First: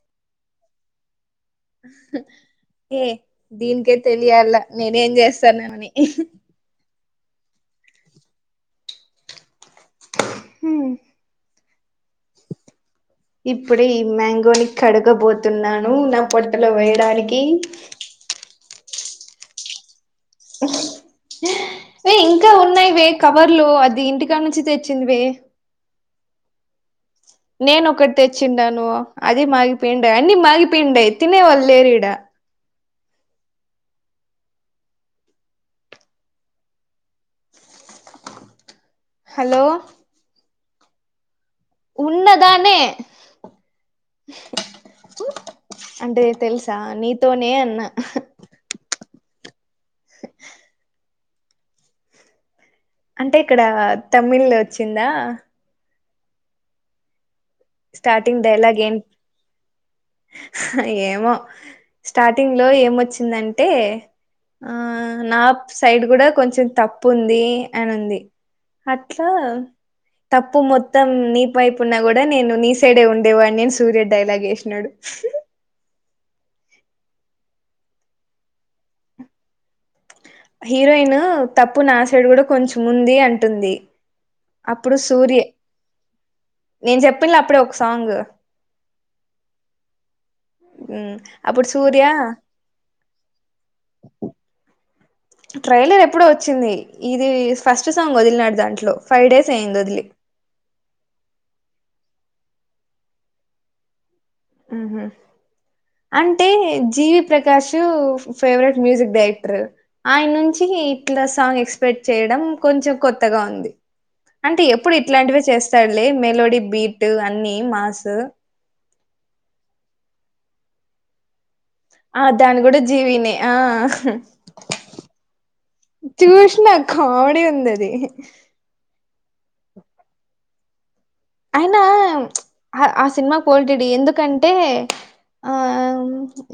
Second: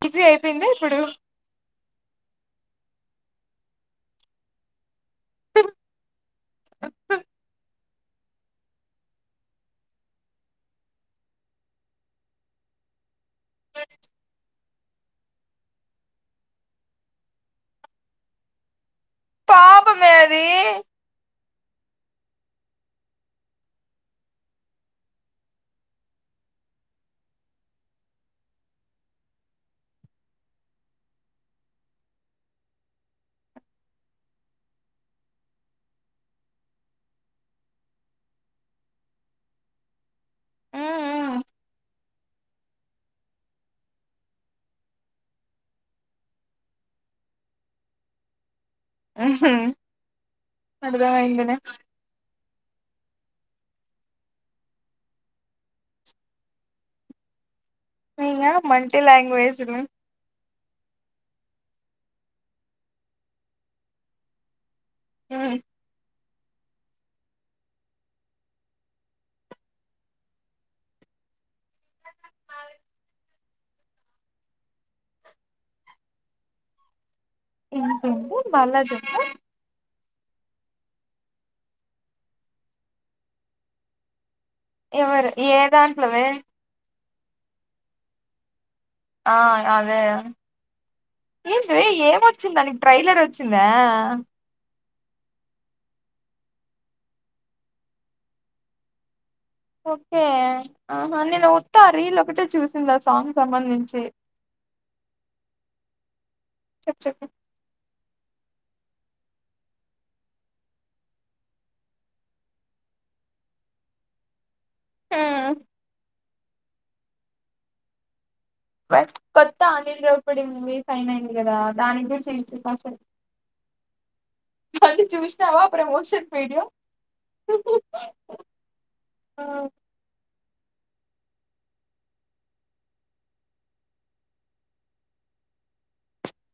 Busy అయిపోయిందా ఇప్పుడు ఏ దీనికే తెలియాల నేనేం చేస్తానని హమ్ ఇప్పుడే ఈ మ్యాంగోని క్ కడగబోతున్నాను నా పొట్టలో వేయడానికి పాపం వే ఇంకా ఉన్నాయివే కవర్లు అది ఇంటికాడ నుండి తెచ్చింది వే నేను ఒకటి తెచ్చిండాను అది మాగిపోయిండయి అన్ని మాగిపోయిండాయి తినేవాళ్లు లేరు ఈడ హాలో మ్మ్ ఉన్నదానే అంటే తెలుసా నీతోనే అన్నా అర్ధమైందిలే అంటే ఇక్కడ తమిళ్ వచ్చిందా స్టార్టింగ్ ఇంగా డైలాగ్ ఏం మల్టీ లాంగ్వేజ్లు ఏమో స్టార్టింగ్ లో ఏమొచ్చిందంటే ఆ నా ఇంకేంటి సైడ్ కూడా కొంచెం తప్పు ఉంది అన్ని ఉంది అట్లా తప్పు మొత్తం ని పైపు ఉన్నా కూడా నేను నీ సైడే ఉండేవాన్ని సూర్య డైలాగ్ ఎసినాడు ఇంకేంటి మళ్ళ చెప్పు హీరోయిన్ తప్పు నా సైడు కూడా కొంచెం ఉంది అంటుంది అప్పుడు ఎవరు సూరీ ఏ దాంట్లోవే నేను చెప్పిన్లే అప్పుడే ఒక సాంగ్ ఆ అదే అప్పుడు ఏంటిరే సూర్య ఏమొచ్చిందానీ ట్రైలర్ వచ్చిందా ట్రైలర్ ఎప్పుడో వచ్చింది ఇది ఫస్ట్ సాంగ్ వదిలినాడు దాంట్లో ఫైవ్ డేస్ అయింది వదిలి ఓకే ఆహా నేను ఉత్తా రీల్ ఒకటే చూసిన ఆ సాంగ్ సంబంధించి ఉహు అంటే చెప్పు జీవి చెప్పు ప్రకాషు ఫేవరెట్ మ్యూజిక్ డైరెక్టర్ ఆయన నుంచి ఇట్లా సాంగ్ ఎక్స్‌పెక్ట్ చేయడం కొంచెం కొత్తగా ఉంది అంటే ఎప్పుడూ ఇట్లాంటివే మ్మ్ చేస్తాడు లే మెలోడీ బీట్ అన్ని మాస్ బట్ కొత్త అనిల్ రావిపూడి మూవీ ఫైన్ అయింది కదా దాని ఆ గురించి ఏం దాని కూడా జీవినే ఆ పంది చూసినావా ప్రమోషన్ వీడియో చూసిన కామెడీ ఉంది అది ఆ అయినా ఆ సినిమా కోల్టిడి ఎందుకంటే ఆ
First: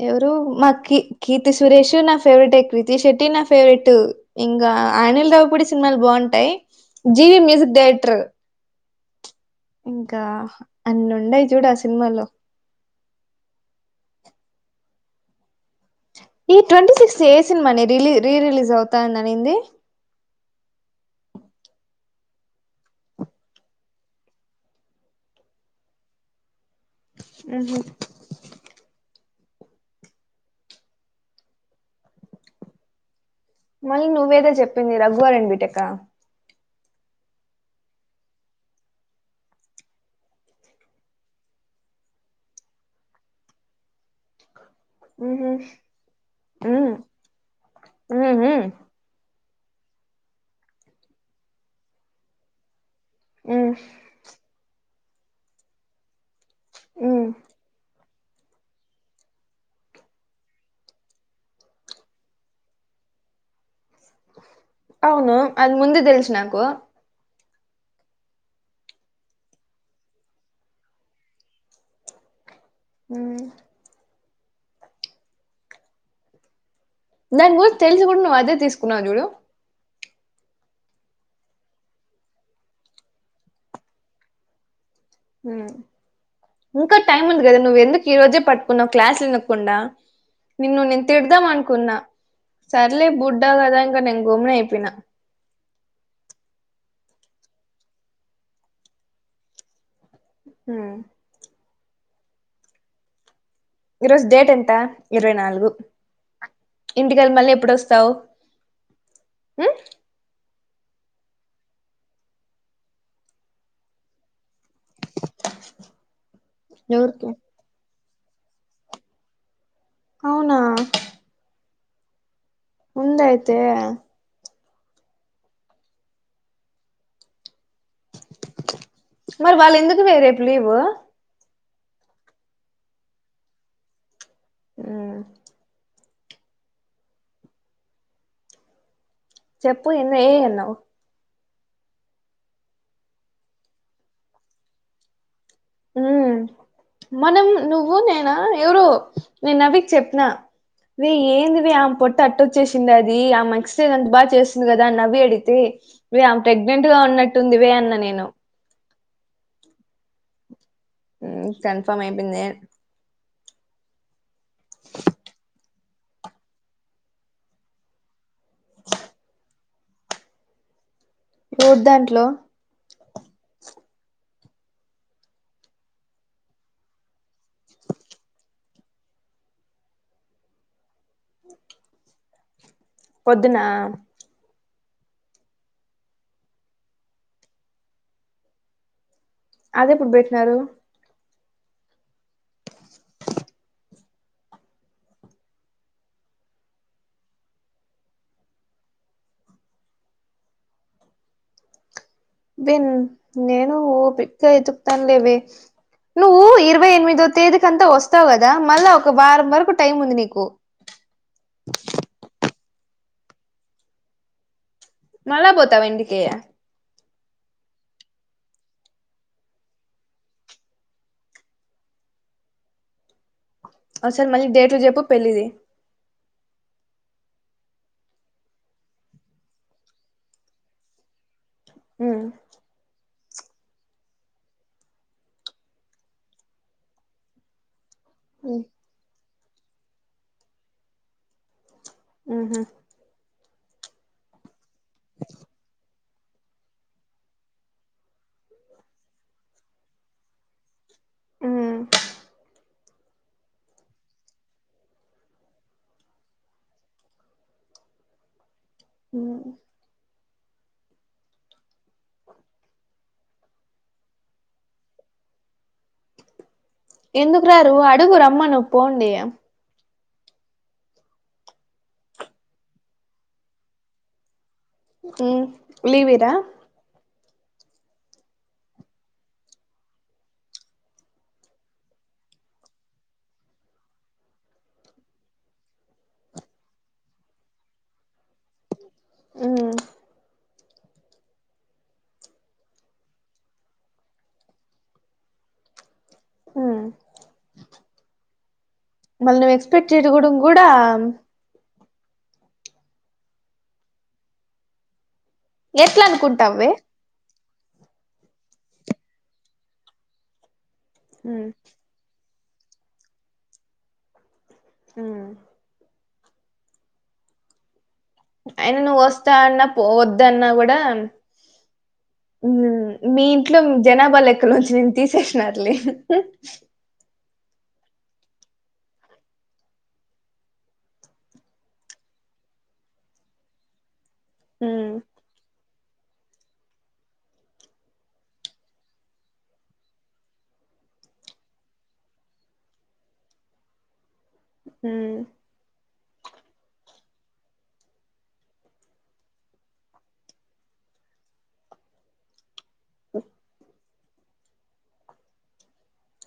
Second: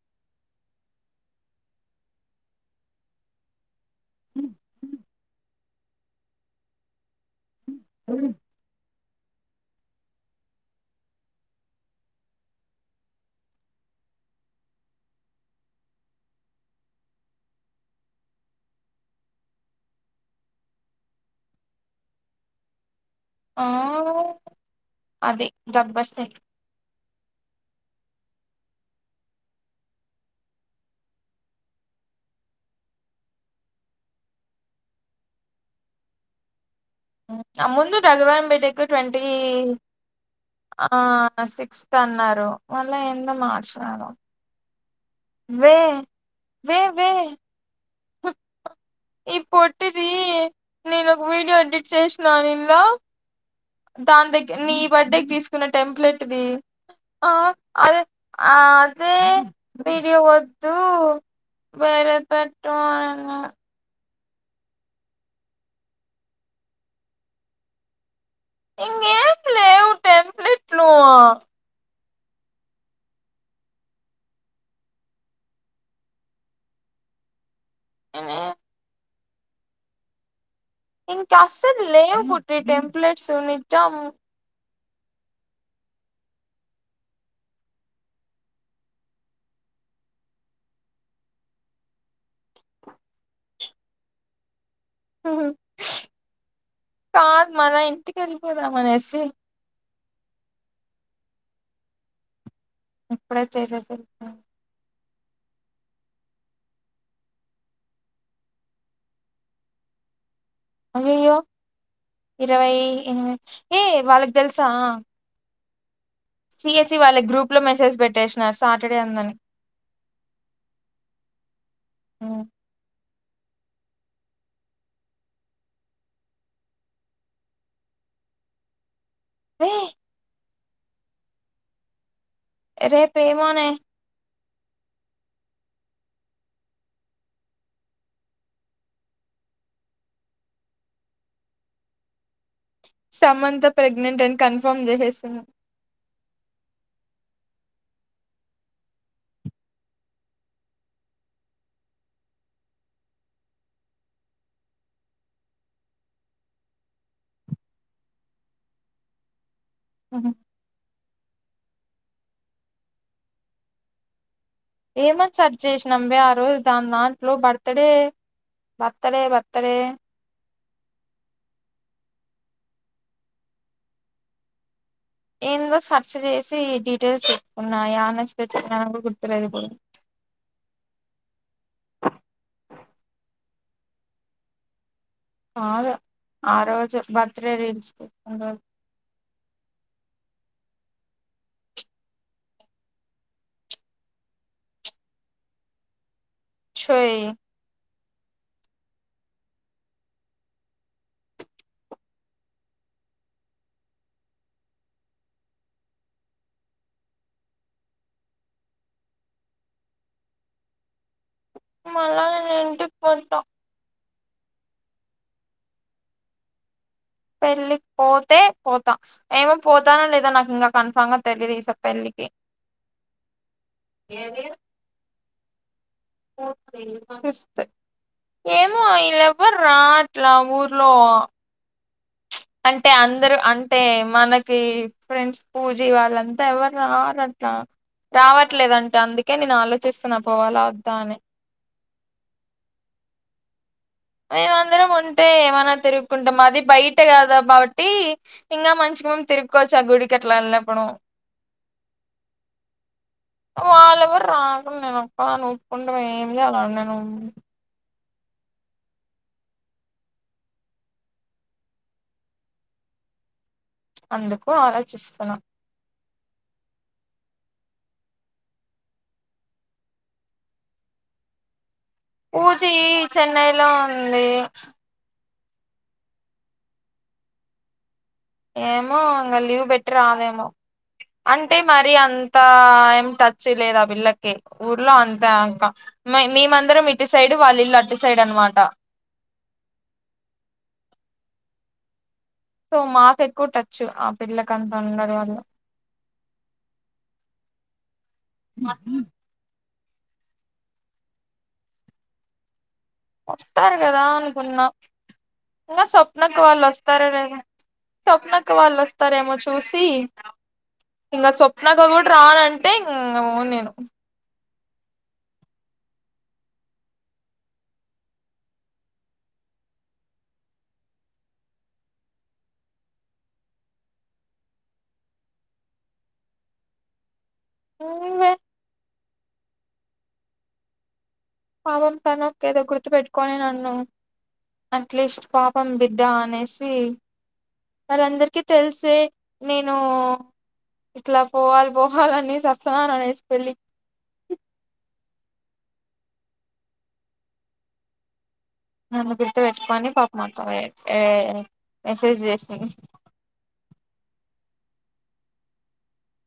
ఎవరు మా కీ కీర్తి సురేష్ నా ఫేవరెట్ కీతి శెట్టి నా ఫేవరెట్ టూ ఇంకా అనిల్ రావిపూడి సినిమాలు బాగుంటాయి జివి మ్యూజిక్ డైరెక్టర్ ఇంకా అన్ని ఉండాయి చూడు ఆ సినిమాలో ఈ ట్వంటీ సిక్స్ ఏ సినిమా నే రిలీ రీ రిలీజ్ అవుతాని అనింది ఆ అదే జబ్బర్ సింగ్ ఉహుమ్ మళ్ళీ నువ్వేదో చెప్పింది రఘువరన్ బిటెక్ ఆ ముందు రఘువరన్ బీటెక్ ట్వంటీ ఆ సిక్స్త్ అన్నారు మళ్ళా ఎందో మార్చినారు ఉహు వెేేే ఉ వే వే ఉహు ఈ పొట్టిది నేను ఒక వీడియో ఎడిట్ చేసినా న ఇందులో ఉ దాని దగ్గ నీ బర్డేకి తీసుకున్న టెంప్లెట్ ది ఉ ఆ అదే ఆ అదే వీడియో వద్దు వేరే పెట్టు అన్ అవును అది ముందే తెలుసు నాకు ఇంగ ఏం లేవు టెంప్లేట్ లు అమ్ దాని గురించి తెలిసి కూడా నువ్వు అదే తీసుకున్నావు చూడు ఇంకా అస్సలు లేవు పోట్టి టెంప్లెట్స్ నిజం హమ్ ఇంకా టైం ఉంది కదా నువ్వు ఎందుకు ఈ రోజే పట్టుకున్నావు క్లాస్ వినకుండా నిన్ను నేను తిడదాం అనుకున్నా సర్లే బుడ్డా కదా ఇంకా నేను గోమ్న అయిపోయినా కాదు మన ఇంటికి వెళ్ళిపోదాం అనేసి హమ్ ఇప్పుడే చేసేసి ఈరోజు డేట్ ఎంత ఇరవై నాలుగు ఇంటికెళ్లి మళ్ళీ ఎప్పుడు వస్తావు ఉమ్? అయయ్యో ఇరవై ఏ వాళ్ళకి తెలుసా సిఎస్ఈ వాళ్ళ ఎవరికి గ్రూప్ లో మెసేజ్ పెట్టేసినారు సాటర్డే అందని అవునా ఉమ్ ముందైతే వే రే వాళ్ళు ఎందుకు వే రేపు లీవు రేప ఏమోనే ఆ చెప్పు ఇంగ ఏమన్నావు సమంత ప్రెగ్నెంట్ అని కన్ఫర్మ్ చేసేసాను ఉ మనం నువ్వు నేనా ఎవరు నేను నవికి చెప్పిన వే ఏందివే ఆమె పొట్ట అట్టొచ్చేసుండాది అది ఆమె ఎక్సర్సైజ్ అంత బాగా చేస్తుంది కదా నవ్య అడిగితే ప్రెగ్నెంట్ గా ఉన్నట్టుంది వే అన్న నేను అహ కన్ఫర్మ్ ఐపోయింది ఏమని సర్జ్ చేసినం వే ఆ రోజు దాని దాంట్లో birthday birth day birth day ఎవరి దాంట్లో ఏందో సర్చ చేసి డీటెయిల్స్ చెసుకున్నా యన్న గుర్తులేదు [unintelligible] ఆ రోజు బర్త్డే రీల్స్ తీసిన రోజు అది ఎప్పుడు పెట్టినారు షో ఇ విన్ నేను ఓపిగా ఎతుకుతాను లేవ నువ్వు ఇరవై ఎనిమిదో తేదీకి అంతా వస్తావు కదా మళ్ళా ఒక వారం వరకు టైం ఉంది నీకు మళ్ళ నే ఇంటికి పోతా మళా పోతావా ఇంటికి పెళ్లిికి పోతే పోతాం ఏమో పోతానో లేదా నాకు ఇంకా కన్ఫామ్ గా తెలిదు ఈసారి పెళ్లిికి కి అసల్ మళ్ళీ డేట్లు చెప్పు పెళ్ళిది ఒకే మదర్స్ డే ఏమో ఎవర్రాట్లా ఊర్లో హ్మ్ అంటే అందరూ అంటే మనకి ఫ్రెండ్స్ పూజీ వాళ్ళంతా ఎవరు రావరు అట్లా రావట్లేదంటే అందుకే నేను ఆలోచిస్తున్నా పోవాల వద్దా అని ఉహూ మేమందరం అంటే ఏమనా తిరుగుకుంటాం అది బయట కాదా కాబట్టి ఇంకా మంచి తిరుకువచ్చా గుడికట్లా వెళ్లినప్పుడు వాళ్ళ కూడా రాబండ్లేదు అక్క నేను ఒక్కదాని ఒప్పుకుంటే ఏమి లే అలా నేను ఉ అందుకు ఆలోచిస్తున్న ఎందుకు రాారు అడుగు రమ్మ ను పోండి పూజీ చెన్నైలో ఉంది ఉ లీవ్ ఈరా ఏమో ఇంకా లీవ్ బెట్టి రాదేమో అంటే మరి అంతా ఏం టచ్ లేదా పిల్ళకి ఊర్లో అంతా ఇంకా మేమందరం ఇటు సైడు వాళ్ళ ఇల్లు అటు సైడ్ అనమాట ఉమ్మ్ సో మాకు ఎక్కువ టచ్ ఆ పిల్లక అంతా ఉండడం వల్ల మళ్లీ మళ్ళీ ఎక్స్పెక్ట్ చేయకో కూడా వస్తారు కదా అనుకున్నా ఇగ ఎట్లా స్వప్నకు వాళ్ళు అనుకుంటావే వస్తారేనే స్వప్న అక్ అక్క వాళ్ళు వస్తారేమో చూసి ఇంకా స్వప్నాక కూడా రానం టే నువ్వు నేను ఉ అయిన నువ్వు వస్తా అన్న పో వద్ద అన్న కూడా ఉ మీ ఇంట్లో జనాభా లెక్క నుంచి నేను తీసేసినరూలే వును వే పాపం తను అక్క ఏదో గుర్తు పెెట్టుకని నన్ను అట్లీస్ట్ పాప్ పం బిడ్డ అనేసి వాళందరికిీ తెలిసే నేను ఇట్లా పోవాలి పోవాలనిసి సస్తున్నారు అనేసి పెళ్ళి ఉ నన్ను గుర్తు పెట్టుకోని పాపం వే ఏ మెసేజ్ చేసింది ఉ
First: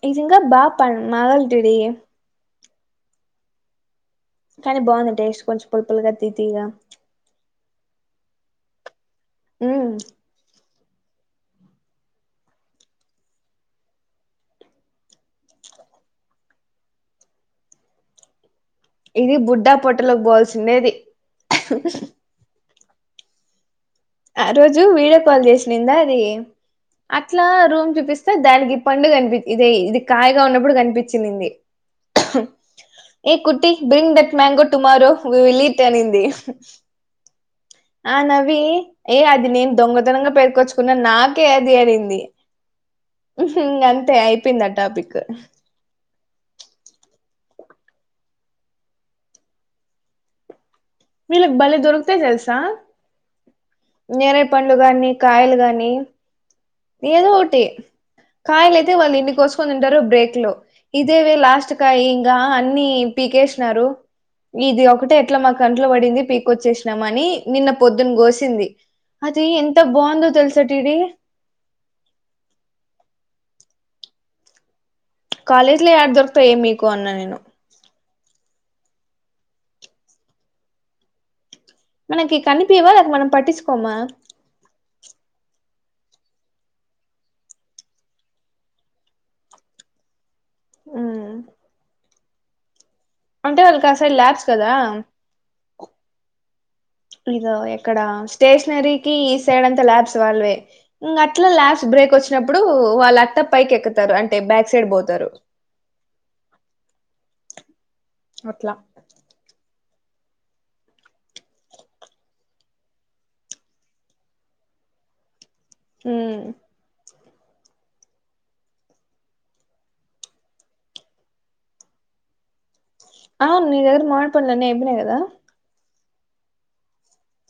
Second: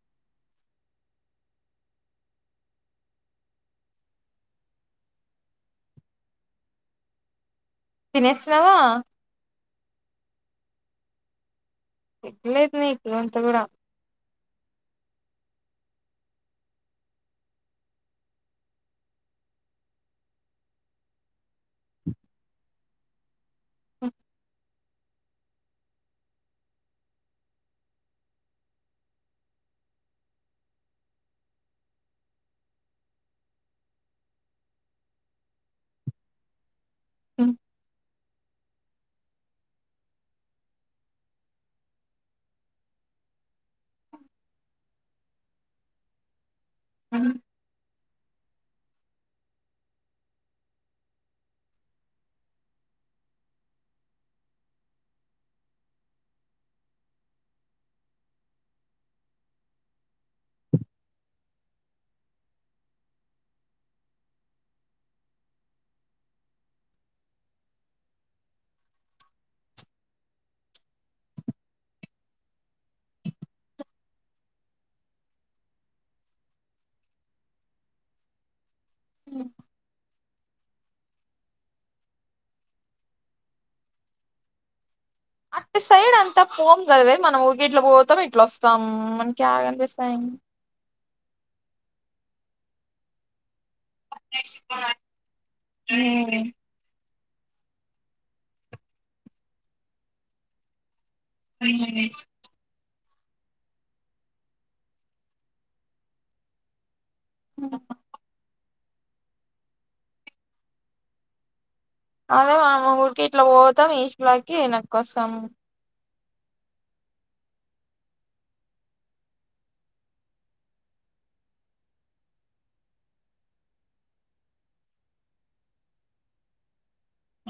ఇది ఇంగా బపా మాగాలి దుడి కానీ బాది టేస్ట్ కొంచెం పులు పులుగా తీ తీగా తినేసినావా ఉ లేదు నీకి రోంత గూడ ఇది బుడ్డా పొట్టలోకి పోల్సిినేది ఆ రోజు వీడియో కాల్ చేసందిందా అది అట్లా రూమ్ చూపిస్తే దానికి పండు కనిపి ఇది ఇది కాయగా ఉన్నప్పుడు కనిపించిందింది ఏ కుటి bring that mango tomorrow we will it అనింది అ ఆ నవి ఏ అది నేను దొంగతనంగా పేర్కొచ్చుకున్న నాకే అది అనింది ఉహు అంతే అయిపోయింది ఆ టాపిక్ అ వీళ్ళకి బలే దొరుకుతాయి తెలుసా నేరెడీ పండ్లు గానీ కాయలు గాని ఏదో ఒటి కాయిలు అయితే వాళ్ళు ఎన్ని కోసుకొని ఉంటారో బ్రేక్ లో ఇదేవే లాస్ట్ కాయి ఇంకా అన్ని పీకేసినారు ఇది ఒకటే ఎట్లా మా కంట్లో పడింది పీకొచ్చేసినాము అని నిన్న పొద్దున్న గోసింది అది ఎంత బాదో తెలుసా టిడి కాలేజ్ లో యాడ దొరుకుతాయే మీకు అన్నా నేను ఉ మనకి కనిపియావా అది మనం పట్టిించుకోమ అటు సైడ్ అంతా పోము గాదా వే మనం ఊరికె ఇట్లా పోతాము ఇట్లా వస్తాం మనకి యాడ కనిపిస్తాయని ఉ అంటే వాళ్ళకు ఆ సైడ్ ల్యాబ్స్ కదా ఇదో ఎక్కడ స్టేషనరీకి ఈ సైడ్ అంతా ల్యాబ్స్ వాళ్ళవే ఇగ అట్లా లాస్ట్ బ్రేక్ వచ్చినప్పుడు వాళ్ళ అట్ త్త పైకి ఎక్కతారు అంటే బ్యాక్ సైడ్ పోతారు ఆ లా అదే మనం ఊరికె ఇట్లా పోతాం ఈశలాకి వెనక్కి వస్తాం హ అవునుద ఎదురు మా పంలేనే ఎబిన కదా [unintelligible]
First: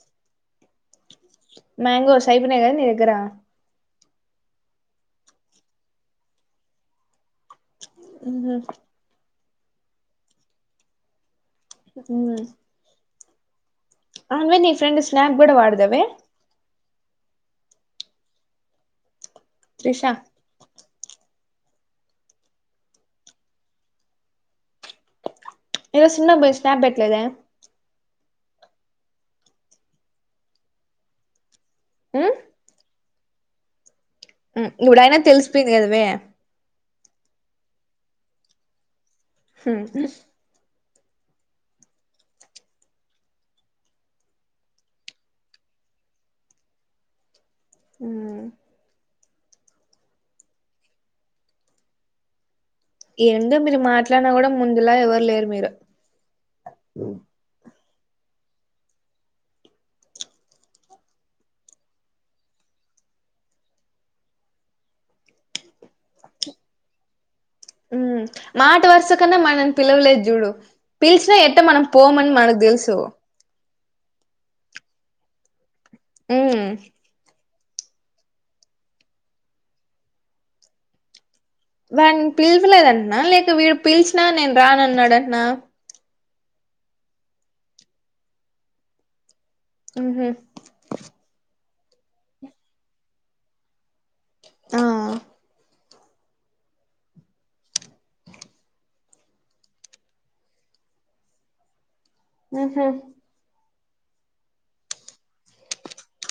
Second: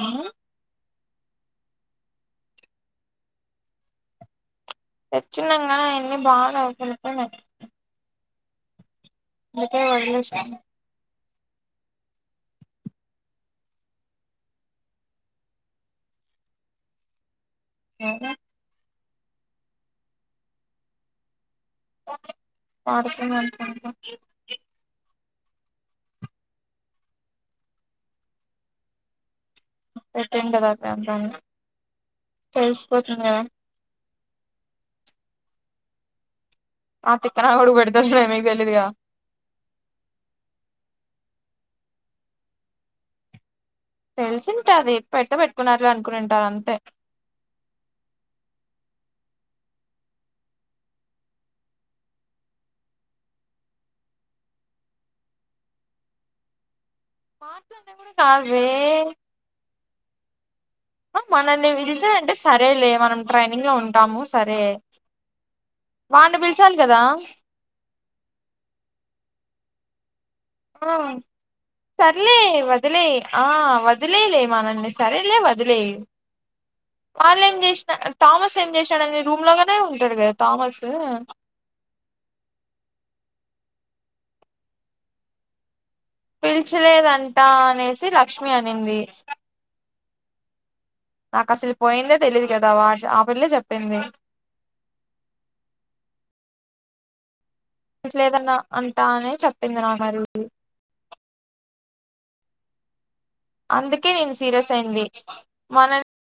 ఆ మాంగోస్ అయిపోయినయ్ గదా నీ దగ్గర తెచ్చన్నాంగా ఎన్ని బాగా నకు [unintelligible] అ అందుకే వదిలేసాను అ అవును నీ ఫ్రెండ్ స్నాప్ కూడ వాడదవే ఏమో త్రిష పడుతు [unintelligible] ఈరోజు సినిమాకి పొయి స్నాప్ పెట్లేదే పెట్టేం కదా [unintelligible] ప్రంత ఉమ్ తెలిసిపోతుంది కదా ఇప్పుడయినా తెలిసిపోయింది కదమే ఆ తిక్కనాకొడుకు పెడితే మీకు తెలియదు గదా హ తెలిసింటాది పెడితే పెట్టుకున్నర్లే అనుకునింటారు అంతే అ ఏందో మీరు మాట్లాడినా కూడా ముందులా ఎవరు లేరు మీరు కాాల ర [unintelligible] అ మనల్ని పిలిచారంటే సరేలే మనం ట్రైనింగ్ లో ఉంటాము సరే వాన్ని పిలచాలి కదా ఉ మాట వరస కన్నా మనని పిలవలేదు చూడు ఆ పిలిచినా ఎట్ట మనం పోమని మనకు తెలుసు వదిలేయిలే మనల్ని సరేలే వదిలేయి ఉమ్ వాళ్ళని చేసిన తామస్ ఏం చేసినడని రూమ్ లోనే ఉంటాడు కదా తామస్ వాని పిలచలేదంటనా లేక వీడు పిలిచినా నేను రానన్నాడటనా పిల్చలేదంటా అనేసి లక్ష్మి అనింది ఆహ నాకు అసలు పోయిందే తెలిదు కదా వాడు ఆ పిళ్ల్ళ చెప్పింది ఆ ఇట్లేదన్న అంటా అనే చెప్పింది నాకు మరి ఉహ అందుకే నేను సీరియస్ అయింది మన